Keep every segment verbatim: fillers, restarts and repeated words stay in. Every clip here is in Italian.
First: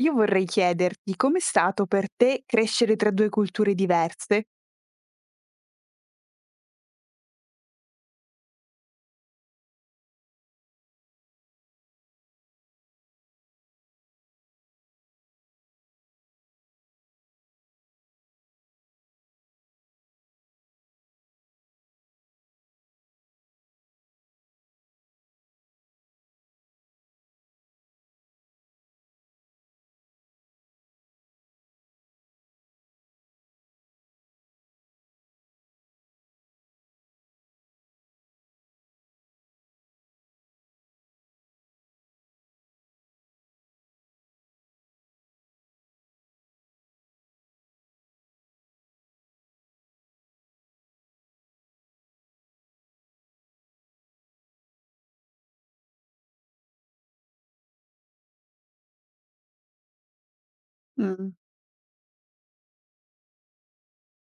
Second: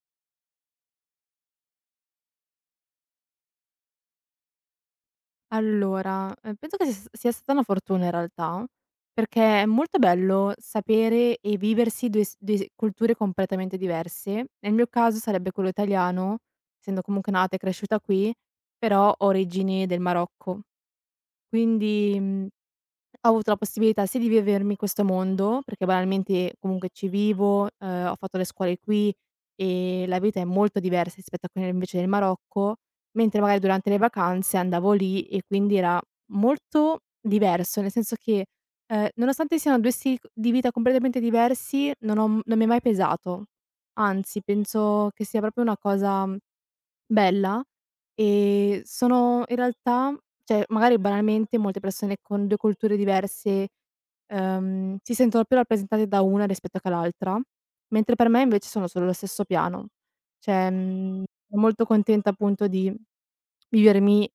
Io vorrei chiederti com'è stato per te crescere tra due culture diverse? Allora, ehm, penso che s sia stata una fortuna in realtà, perché è molto bello sapere e viversi due s due s culture completamente diverse. Nel mio caso sarebbe quello italiano, essendo comunque nata e cresciuta qui, però ho origini del Marocco. Quindi, mhmm ho avuto la possibilità sia di vivermi questo mondo, perché banalmente comunque ci vivo, ehm, ho fatto le scuole qui e la vita è molto diversa rispetto a quella invece del Marocco, mentre magari durante le vacanze andavo lì e quindi era molto diverso, nel senso che, ehm, nonostante siano due stili c di vita completamente diversi non ho non mi è mai pesato. Anzi penso che sia proprio una cosa Bella, ehm, sono in realtà cioè, magari banalmente molte persone con due culture diverse, ehm, si sentono più rappresentate da una rispetto che l'altra, mentre per me invece sono sullo stesso piano. Cioè, mhmm, Mh. sono molto contenta appunto di vivermi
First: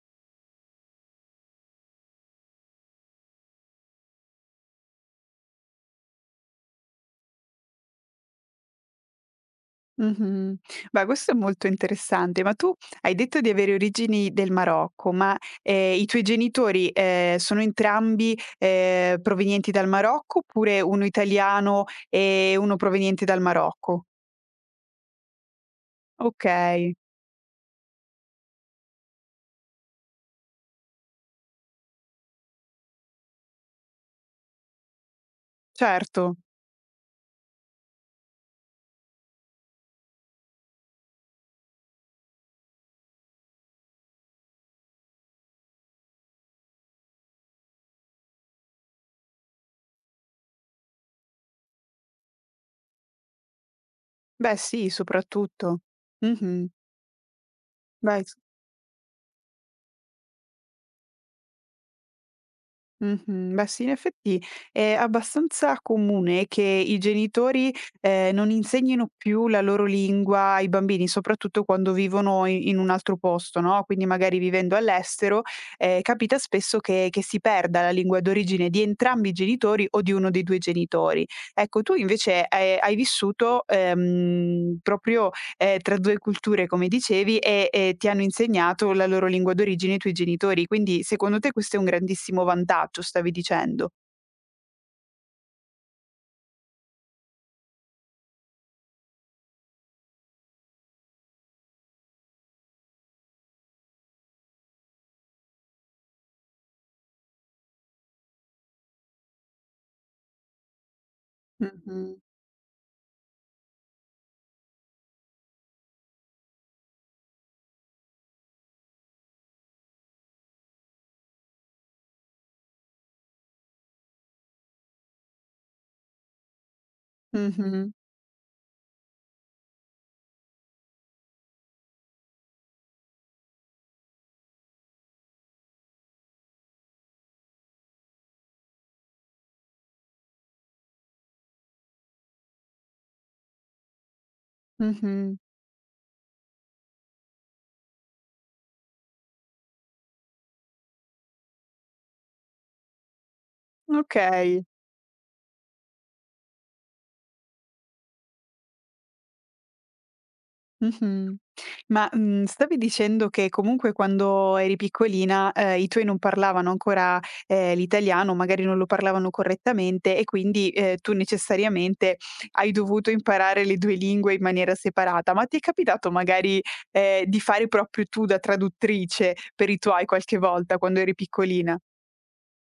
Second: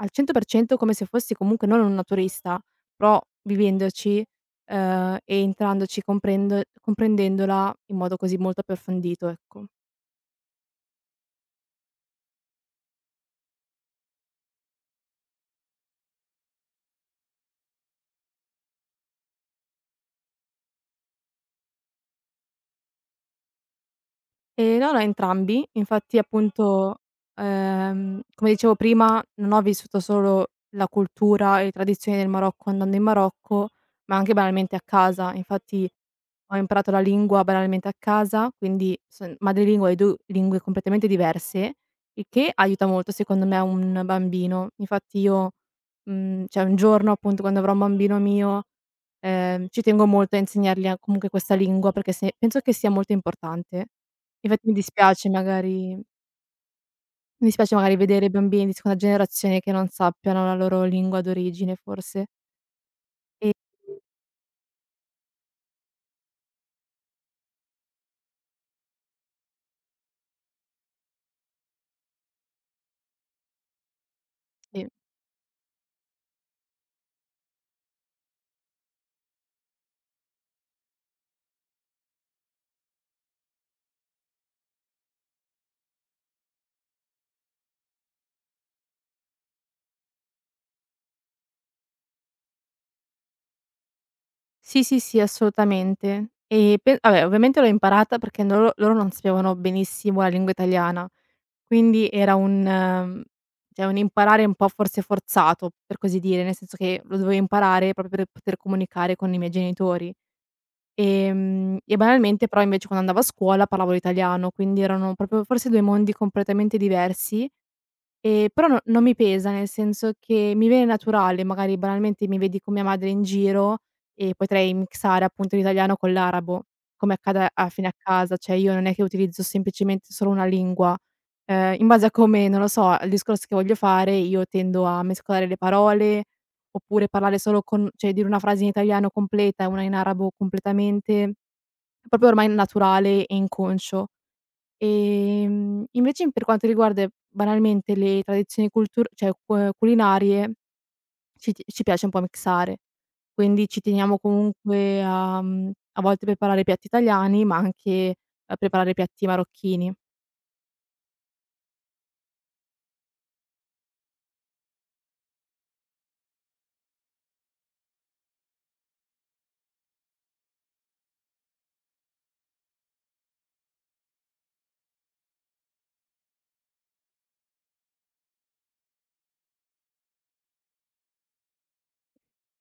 al cento per cento come se fossi comunque non una turista, però vivendoci, ehm, e entrandoci comprendo comprendendola in modo così molto approfondito, ecco. Mh-mh. Beh, questo è molto interessante, ma tu hai detto di avere origini del Marocco, ma, ehm, i tuoi genitori, ehm, sono entrambi, ehm, provenienti dal Marocco oppure uno italiano e uno proveniente dal Marocco? Ehm, no, no, entrambi. Infatti Okay, appunto, ehm, come dicevo prima, non ho vissuto solo la cultura e le tradizioni del Marocco andando in Marocco, ma anche banalmente a casa. Infatti certo. ho imparato la lingua banalmente a casa, quindi son madrelingua e due lingue completamente diverse, il che aiuta molto secondo me un bambino. Infatti io, mhmm, cioè un giorno appunto quando avrò un bambino mio, ehm, ci tengo molto a insegnargli a comunque questa lingua perché se penso che sia molto importante. Beh Infatti mi sì, dispiace soprattutto. magari Mh-mh. mi dispiace magari Beh. vedere bambini di seconda generazione che non sappiano la loro lingua d'origine forse. Mh-mh. E Beh sì, in effetti è abbastanza comune che i genitori, ehm, non insegnino più la loro lingua ai bambini, soprattutto quando vivono i in un altro posto, no, quindi magari vivendo sì. all'estero, ehm, capita spesso che che si perda la lingua d'origine di entrambi i genitori o di uno dei due genitori. Ecco, tu invece, ehm, hai vissuto, ehm, proprio ehm, tra due culture come dicevi e e ti hanno insegnato la loro lingua d'origine i tuoi genitori, quindi secondo te questo è un grandissimo vantaggio, stavi dicendo? Sì, sì, sì, assolutamente. E pe vabbè, ovviamente l'ho imparata perché loro loro non sapevano benissimo la lingua italiana, quindi era un mhmm, cioè un imparare un po' forse forzato, per così dire, nel senso che lo dovevo imparare proprio per poter comunicare con i miei genitori. Ehm, e Mh-mh. banalmente però invece quando andavo a scuola parlavo l'italiano, quindi erano proprio forse due mondi completamente diversi, ehm, però no non mi pesa, nel senso che mi viene naturale, magari banalmente mi vedi con mia madre in giro e potrei mixare appunto l'italiano con l'arabo, come accade a fine Mh-mh. a casa, cioè io non è che utilizzo semplicemente solo una lingua, ehm, in base a come, non lo so, al discorso che voglio fare io tendo a mescolare le parole, oppure parlare solo con cioè dire una frase in italiano completa e una in arabo completamente. Proprio ormai naturale e inconscio. Mh-mh. Ehm, invece per quanto riguarda banalmente le tradizioni cultur cioè cu culinarie, ci ti ci piace un po' mixare. Quindi ci teniamo Okay. comunque a mhmm, a volte preparare piatti italiani, ma anche a preparare piatti marocchini. Mh-mh. Ma, mhmm, stavi dicendo che comunque quando eri piccolina, ehm, i tuoi non parlavano ancora, ehm, l'italiano, magari non lo parlavano correttamente e quindi, ehm, tu necessariamente hai dovuto imparare le due lingue in maniera separata. Ma ti è capitato magari, ehm, di fare proprio tu da traduttrice per i tuoi qualche volta quando eri piccolina?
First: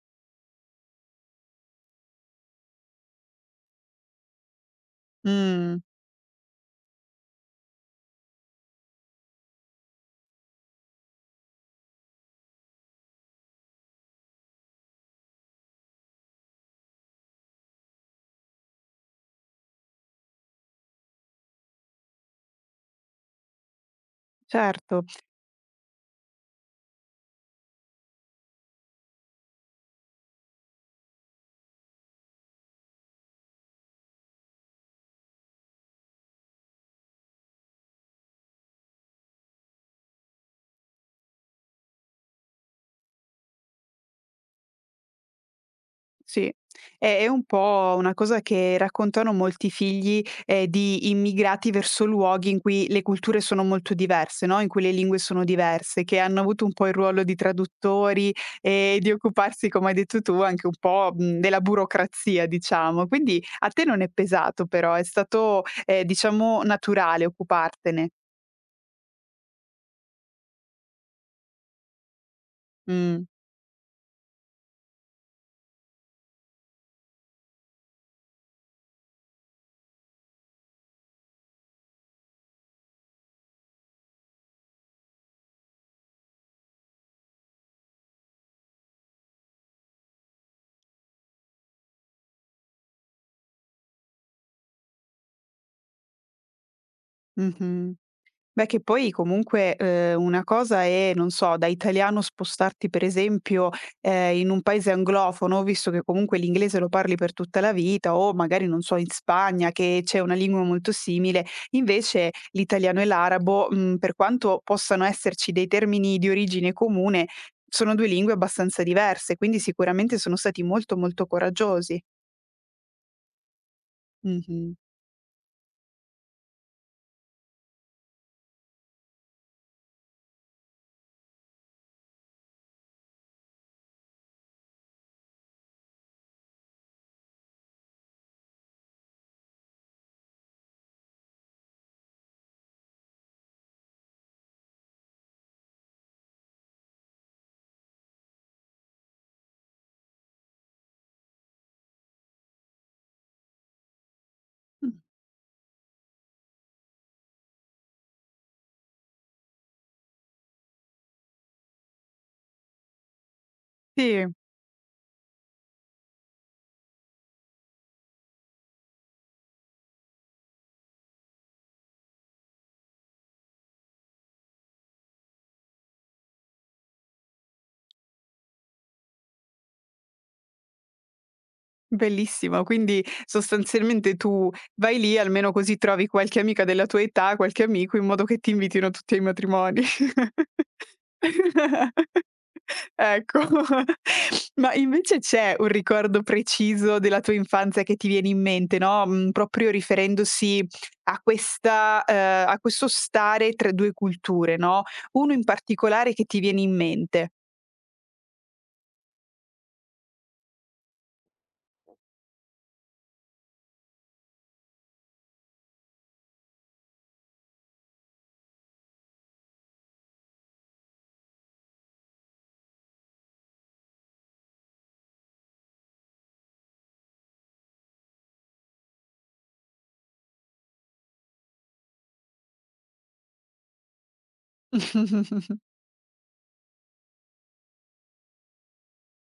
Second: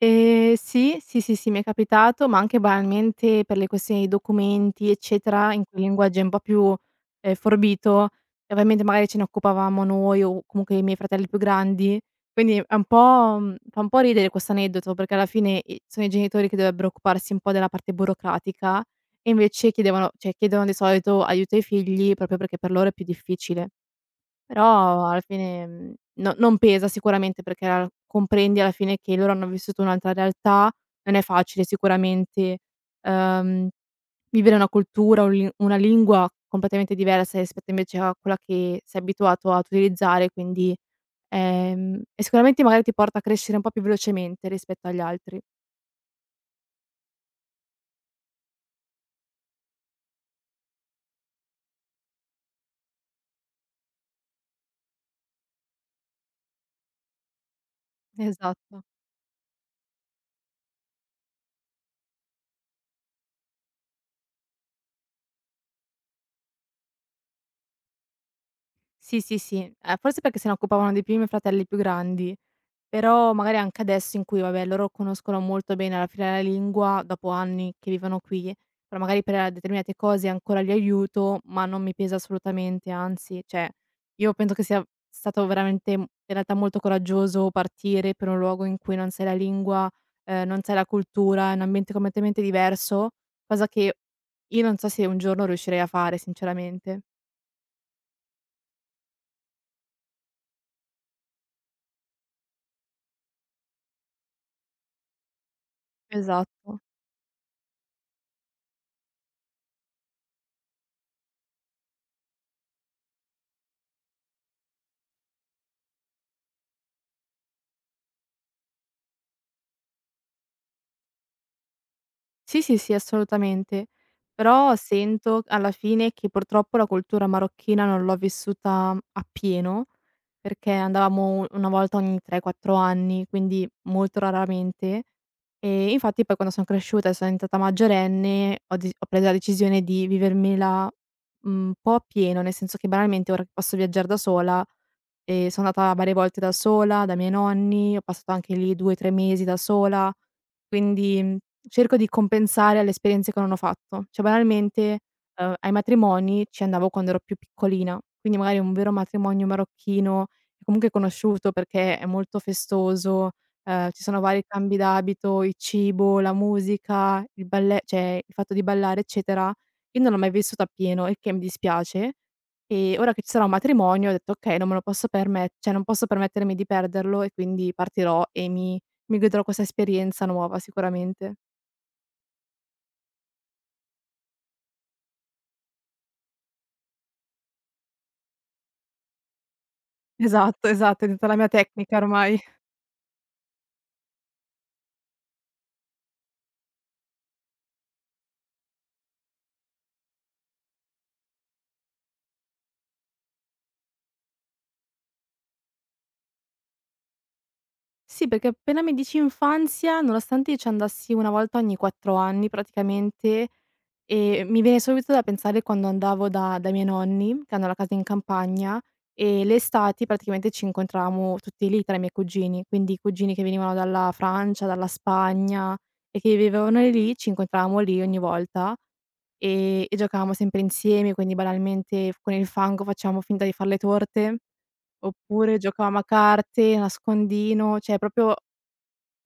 Ehm, sì, sì, sì, sì, mi è capitato, ma anche banalmente per le questioni di documenti, eccetera, in Mh, quel linguaggio un po' più, ehm, forbito, e ovviamente magari ce ne occupavamo noi o comunque i miei fratelli più grandi, quindi è un po' mhmm, fa un po' ridere questo aneddoto, perché alla fine i sono i genitori che dovrebbero occuparsi un po' della parte burocratica e invece chiedevano cioè chiedono di solito aiuto ai figli proprio perché per loro è più difficile. certo. Però alla fine, mhmm, no non pesa sicuramente perché al comprendi alla fine che loro hanno vissuto un'altra realtà, non è facile sicuramente, ehm, vivere una cultura, un li una lingua completamente diversa rispetto invece a quella che sei abituato ad utilizzare, quindi, ehm, e sicuramente magari ti porta a crescere un po' più velocemente rispetto agli altri. Sì, è è un po' una cosa che raccontano molti figli, ehm, di immigrati verso luoghi in cui le culture sono molto diverse, no, in cui le lingue sono diverse, che hanno avuto un po' il ruolo di traduttori Esatto. e di occuparsi, come hai detto tu, anche un po', mhmm, della burocrazia, diciamo. Quindi a te non è pesato però, è stato, ehm, diciamo naturale occupartene. Sì, sì, sì. Ehm, forse perché se ne occupavano di più i miei fratelli più grandi. Mh, Però magari anche adesso in cui, vabbè, loro conoscono molto bene alla fine la lingua, dopo anni che vivono qui, però magari per determinate cose ancora li aiuto, ma non mi pesa assolutamente, anzi, cioè, io penso che sia stato veramente in realtà molto coraggioso partire per un luogo in cui non sai la lingua, ehm, non sai la cultura, è un ambiente completamente diverso, cosa che io non so se un giorno riuscirei a fare sinceramente. mh-mh. Beh, che poi comunque, uhm, una cosa è, non so, da italiano spostarti per esempio, ehm, in un paese anglofono, visto che comunque l'inglese Esatto. lo parli per tutta la vita, o magari, non so, in Spagna che c'è una lingua molto simile. Invece l'italiano e l'arabo, mhmm, per quanto possano esserci dei termini di origine comune, sono due lingue abbastanza diverse, quindi sicuramente sono stati molto, molto coraggiosi. Sì, sì, sì, assolutamente. Mh-mh. Però sento alla fine che purtroppo la cultura marocchina non l'ho vissuta appieno, perché andavamo una volta ogni tre, quattro anni, quindi molto raramente. E infatti poi quando sono cresciuta e sono diventata maggiorenne ho de ho preso la decisione di vivermela, mhmm, un po' appieno, nel senso che banalmente ora che posso viaggiare da sola. Ehm, sono andata varie volte da sola, dai miei nonni, ho passato anche lì due, tre mesi da sola, quindi, mhmm, cerco di compensare alle esperienze che non ho fatto. Cioè Mh, banalmente, uhm, ai matrimoni ci andavo quando ero più piccolina, quindi magari un vero matrimonio marocchino, che comunque è conosciuto perché è molto festoso, uhm, ci sono sì. vari cambi d'abito, il cibo, la musica, il balle cioè il fatto di ballare eccetera, io non l'ho mai vissuto appieno, il che mi dispiace. Ehm, ora che ci sarà un matrimonio ho detto: "Okay, non me lo posso permet cioè non posso permettermi di perderlo e quindi partirò e mi mi godrò questa esperienza nuova sicuramente." Bellissimo, quindi sostanzialmente tu vai lì, almeno così trovi qualche amica della tua età, qualche amico, in modo che ti invitino tutti ai matrimoni. Esatto, esatto, è diventata la mia tecnica ormai. Ecco. Ma invece c'è un ricordo preciso della tua infanzia che ti viene in mente, no, mhmm, proprio riferendosi a questa ehm, a questo stare tra due culture, no, uno in particolare che ti viene in mente? Sì, perché appena mi dici infanzia, nonostante io ci andassi una volta ogni quattro anni praticamente, ehm, mi viene subito da pensare quando andavo da dai miei nonni, che hanno la casa in campagna, e le estati praticamente ci incontravamo tutti lì tra i miei cugini, quindi i cugini che venivano dalla Francia, dalla Spagna e che vivevano lì, ci incontravamo lì ogni volta e e giocavamo sempre insieme, quindi banalmente f con il fango facevamo finta di far le torte. Oppure giocavamo a carte, nascondino, cioè proprio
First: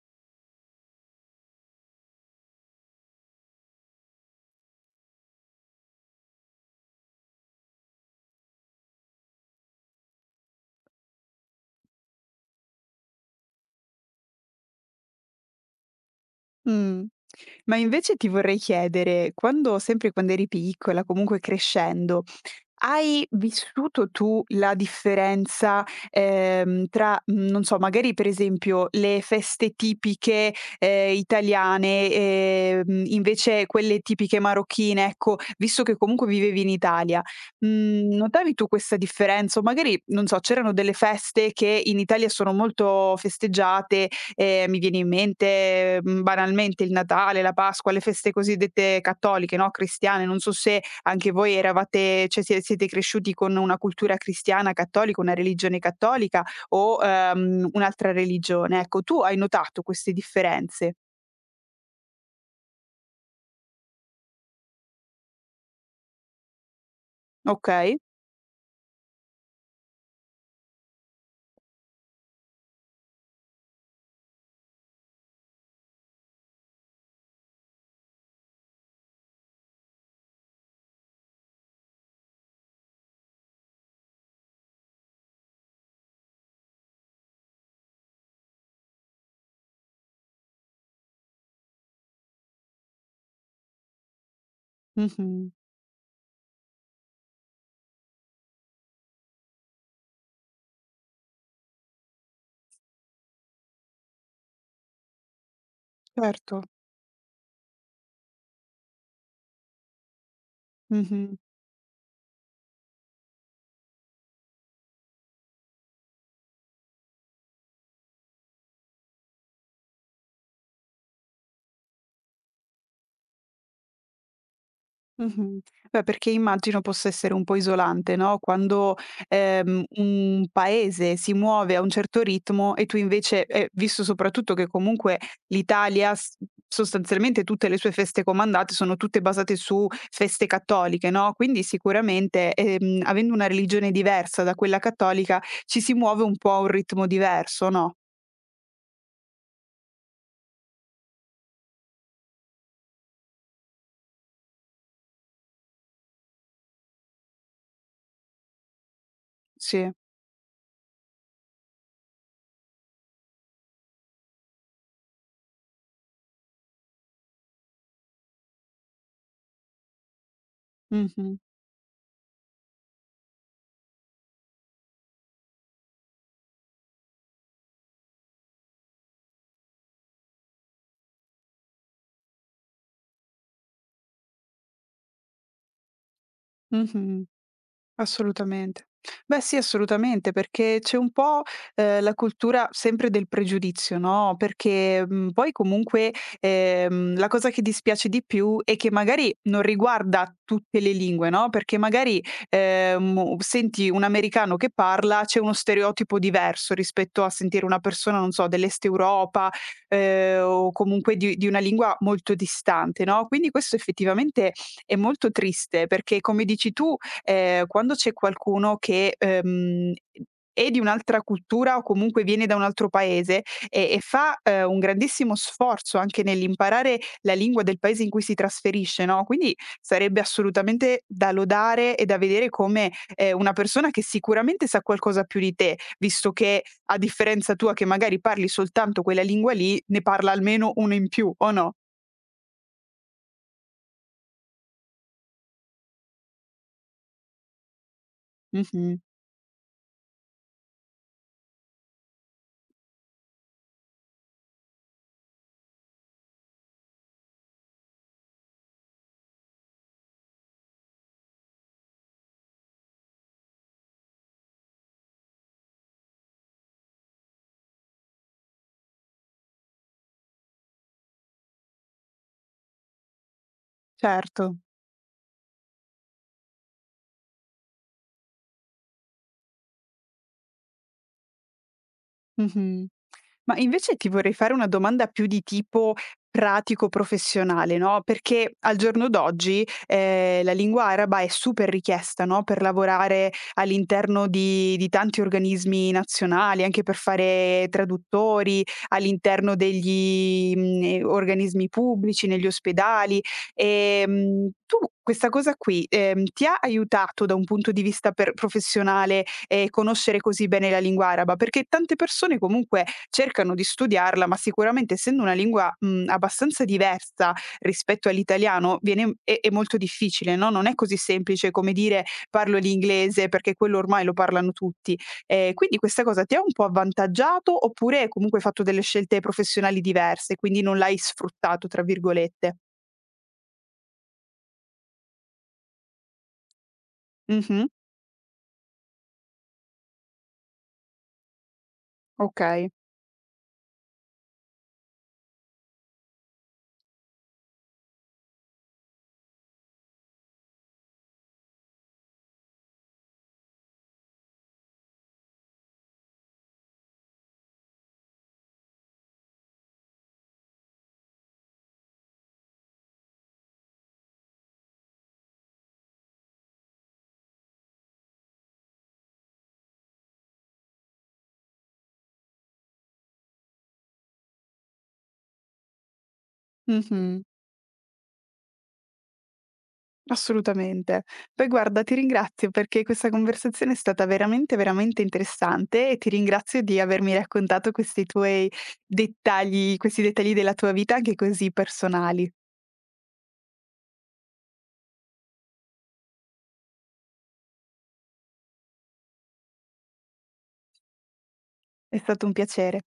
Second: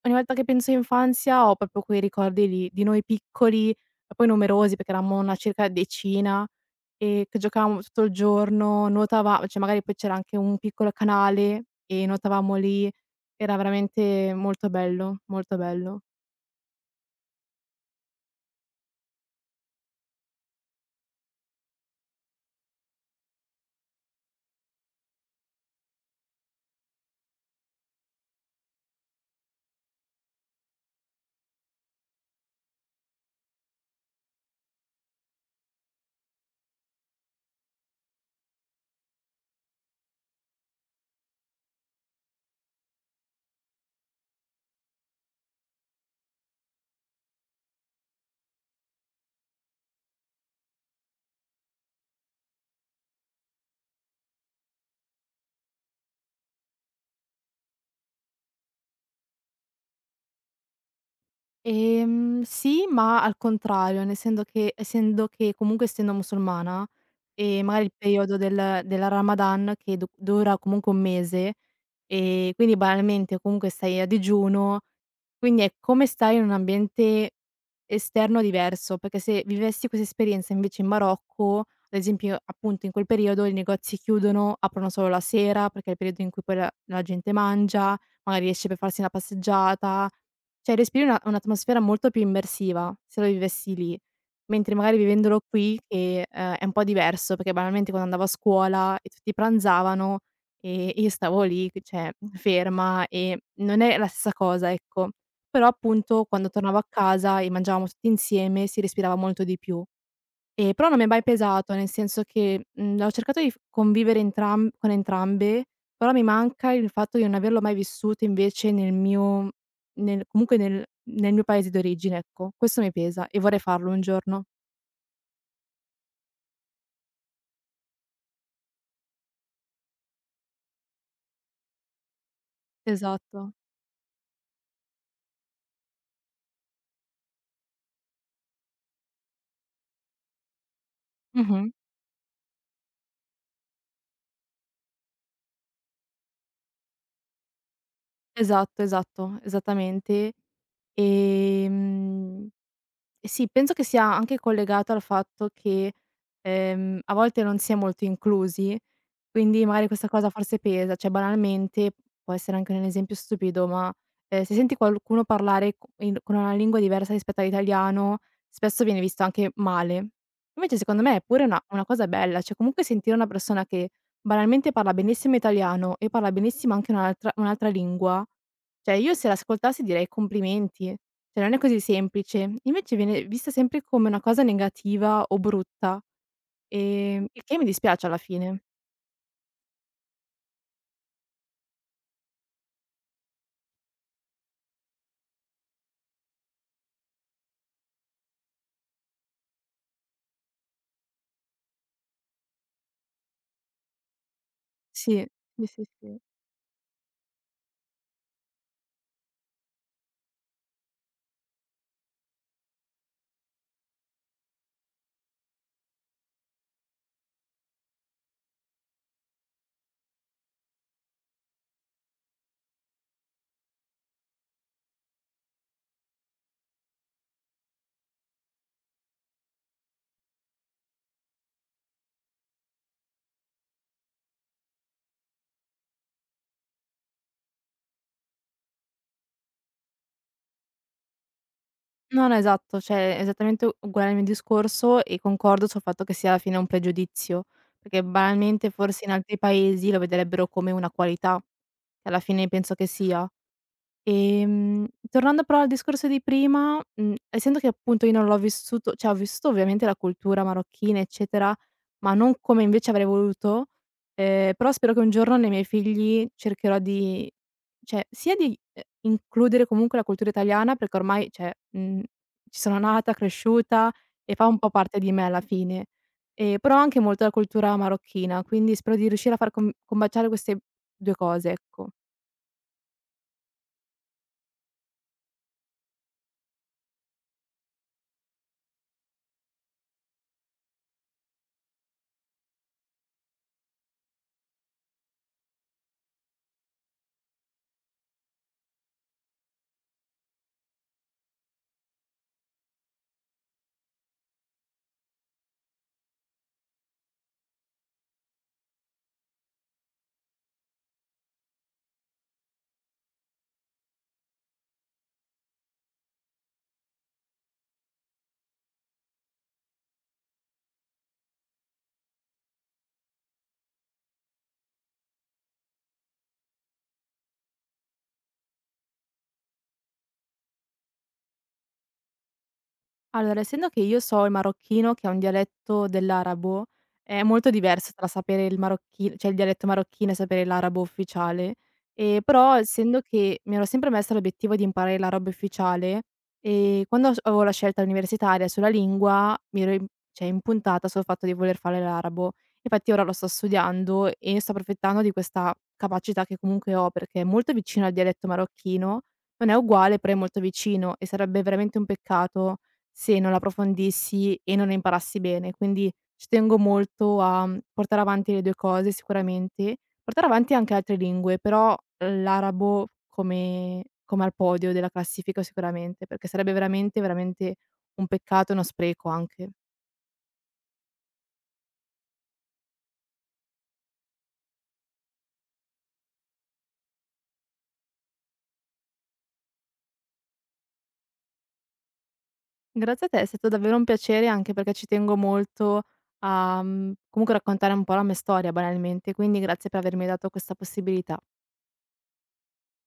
ogni volta che penso infanzia ho proprio quei ricordi lì, di noi piccoli, e poi numerosi perché eravamo una circa decina, ehm, che giocavamo tutto il giorno, nuotava cioè magari poi c'era anche un piccolo canale e nuotavamo lì, era veramente molto bello, molto bello. Mh. Ma invece ti vorrei chiedere, quando sempre quando eri piccola, comunque crescendo hai vissuto tu la differenza, ehm, tra, mhmm, non so, magari per esempio le feste tipiche, ehm, italiane, ehm, invece quelle tipiche marocchine, ecco, visto che comunque vivevi in Italia, mhmm, notavi tu questa differenza? O magari, non so, c'erano delle feste che in Italia sono molto festeggiate, ehm, mi viene in mente, mhmm, banalmente il Natale, la Pasqua, le feste cosiddette cattoliche, no, cristiane, non so se anche voi eravate cioè sie siete cresciuti con una cultura cristiana cattolica, una religione cattolica o, ehm, un'altra religione? Ecco, tu hai notato queste differenze, Ehm, sì, ma al contrario, nel senso che essendo che comunque essendo musulmana. E magari il okay? periodo del del Ramadan che du dura comunque un mese, e quindi banalmente comunque stai a digiuno, quindi è come stare in un ambiente esterno diverso, perché se vivessi questa esperienza invece in Marocco, ad esempio appunto in quel periodo i negozi chiudono, aprono solo la sera perché è il periodo in cui poi la la gente mangia, magari esce per farsi una passeggiata, cioè respiri una un'atmosfera molto più immersiva se lo vivessi lì. Mentre magari vivendolo Mh-mh, qui che, ehm, è un po' diverso, perché banalmente quando andavo a scuola e tutti pranzavano, ehm, io stavo lì che cioè ferma e non è la stessa cosa, ecco. Però appunto quando certo. tornavo a casa e mangiavamo tutti insieme si respirava molto di più. Ehm, però non mi è mai Mh-mh. pesato, nel senso che, mhmm, ho cercato di f convivere entram con entrambe, però mi manca il fatto di non averlo mai vissuto invece nel mio nel comunque nel nel mio paese d'origine, ecco. Questo mi pesa e vorrei farlo un giorno. Mh-mh. Beh, perché immagino possa essere un po' isolante, no, quando, ehm, un paese si muove a un certo ritmo e tu invece Esatto. ehm, visto soprattutto che comunque l'Italia s sostanzialmente tutte le sue feste comandate sono tutte basate su feste cattoliche, no, quindi Mh-mh. sicuramente, ehm, avendo una religione diversa da quella cattolica ci si muove un po' a un ritmo diverso, no? Esatto, esatto, esattamente. Ehm Sì, penso che sia anche collegato al fatto che, ehm, a volte non si è molto inclusi, quindi magari Sì. questa cosa forse pesa. Cioè, banalmente, può essere anche un esempio stupido, ma, ehm, se senti qualcuno parlare co in con una lingua diversa rispetto all'italiano, spesso viene visto anche male. Invece secondo me è Mh-mh. pure una una cosa bella, cioè comunque sentire una persona che banalmente parla benissimo italiano e parla benissimo anche un'altra un'altra lingua, cioè io se l'ascoltassi direi: "Complimenti". Cioè non è così semplice. Invece viene vista sempre come una cosa negativa o brutta, Mh-mh. ehm, il che mi dispiace alla fine. Assolutamente. Beh sì, assolutamente, perché c'è un po', ehm, la cultura sempre del pregiudizio, no, perché, mhmm, poi comunque, ehm, la cosa che dispiace di più è che magari non riguarda tutte le lingue, no, perché magari, ehm, u senti un americano che parla, Sì, c'è uno sì, sì, stereotipo sì. diverso rispetto a sentire una persona, non so, dell'Est Europa, ehm, o comunque di di una lingua molto distante, no, quindi questo effettivamente è molto triste perché, come dici tu ehm, quando c'è qualcuno che, ehm, è di un'altra cultura o comunque viene da un altro paese e e fa, ehm, un grandissimo sforzo anche nell'imparare la lingua del paese in cui si trasferisce, no, quindi sarebbe assolutamente da lodare e da vedere come, ehm, una persona che sicuramente sa qualcosa più di te, visto che a differenza tua che magari parli soltanto quella lingua lì, ne parla almeno uno in più, o no? No, no, esatto, cioè è esattamente u uguale al mio discorso e concordo sul fatto che sia alla fine un pregiudizio, perché banalmente Mh-mh. forse in altri paesi lo vedrebbero come una qualità, che alla fine penso che sia. Ehm, tornando però al discorso di prima, mhmm, essendo che appunto io non l'ho vissuto cioè ho vissuto ovviamente la cultura marocchina, eccetera, ma non come invece avrei voluto, ehm, però spero che un giorno nei miei figli cercherò di cioè sia di, ehm, includere comunque la cultura italiana perché ormai cioè, mhmm, ci sono nata, cresciuta e Certo. fa un po' parte di me alla fine, ehm, però anche molto la cultura marocchina, quindi spero di riuscire a far com combaciare queste due cose, ecco. Mh-mh. Ma invece ti vorrei fare una domanda più di tipo pratico-professionale, no, perché al giorno d'oggi, ehm, la lingua araba è super richiesta, no, per lavorare all'interno di di tanti organismi nazionali, anche per fare traduttori, all'interno degli, mhmm, ehm, organismi pubblici, negli ospedali. Ehm, tu questa cosa qui, ehm, ti ha aiutato da un punto di vista per professionale, ehm, conoscere così bene la lingua araba? Perché tante persone comunque cercano di studiarla, ma sicuramente essendo una lingua, mhmm, abbastanza diversa rispetto all'italiano viene mhmm, è è molto difficile, no, non è così semplice come dire: "Parlo l'inglese", perché quello ormai lo parlano tutti. Ehm, quindi questa cosa ti ha un po' avvantaggiato, oppure comunque hai fatto delle scelte professionali diverse, quindi non l'hai "sfruttato" tra virgolette? Allora, essendo che io so il marocchino che è un dialetto dell'arabo, è molto Mh-mh, diverso tra sapere il marocchi cioè il dialetto marocchino e sapere l'arabo ufficiale. Ehm, però okay. essendo che mi ero sempre messa l'obiettivo di imparare l'arabo ufficiale, ehm, quando s avevo la scelta universitaria sulla lingua mi ero im cioè impuntata sul fatto di voler fare l'arabo. Infatti ora lo sto studiando e sto approfittando di questa capacità che comunque ho, perché è molto vicino al dialetto marocchino, non è uguale però è molto vicino e sarebbe veramente un peccato se non approfondissi e non ne imparassi bene. Quindi ci tengo molto a, mhmm, portare avanti le due cose sicuramente, portare avanti anche altre lingue, però uhm, l'arabo come come al podio della classifica sicuramente, perché sarebbe veramente, Mh-mh. veramente un peccato e uno spreco anche. Assolutamente. Poi guarda, ti ringrazio perché questa conversazione è stata veramente, veramente interessante e ti ringrazio di avermi raccontato questi tuoi dettagli, questi dettagli della tua vita anche così personali. Grazie a te, è stato davvero un piacere anche perché ci tengo molto a, mhmm, comunque raccontare un po' la mia storia banalmente, quindi grazie per avermi dato questa possibilità. È stato un piacere.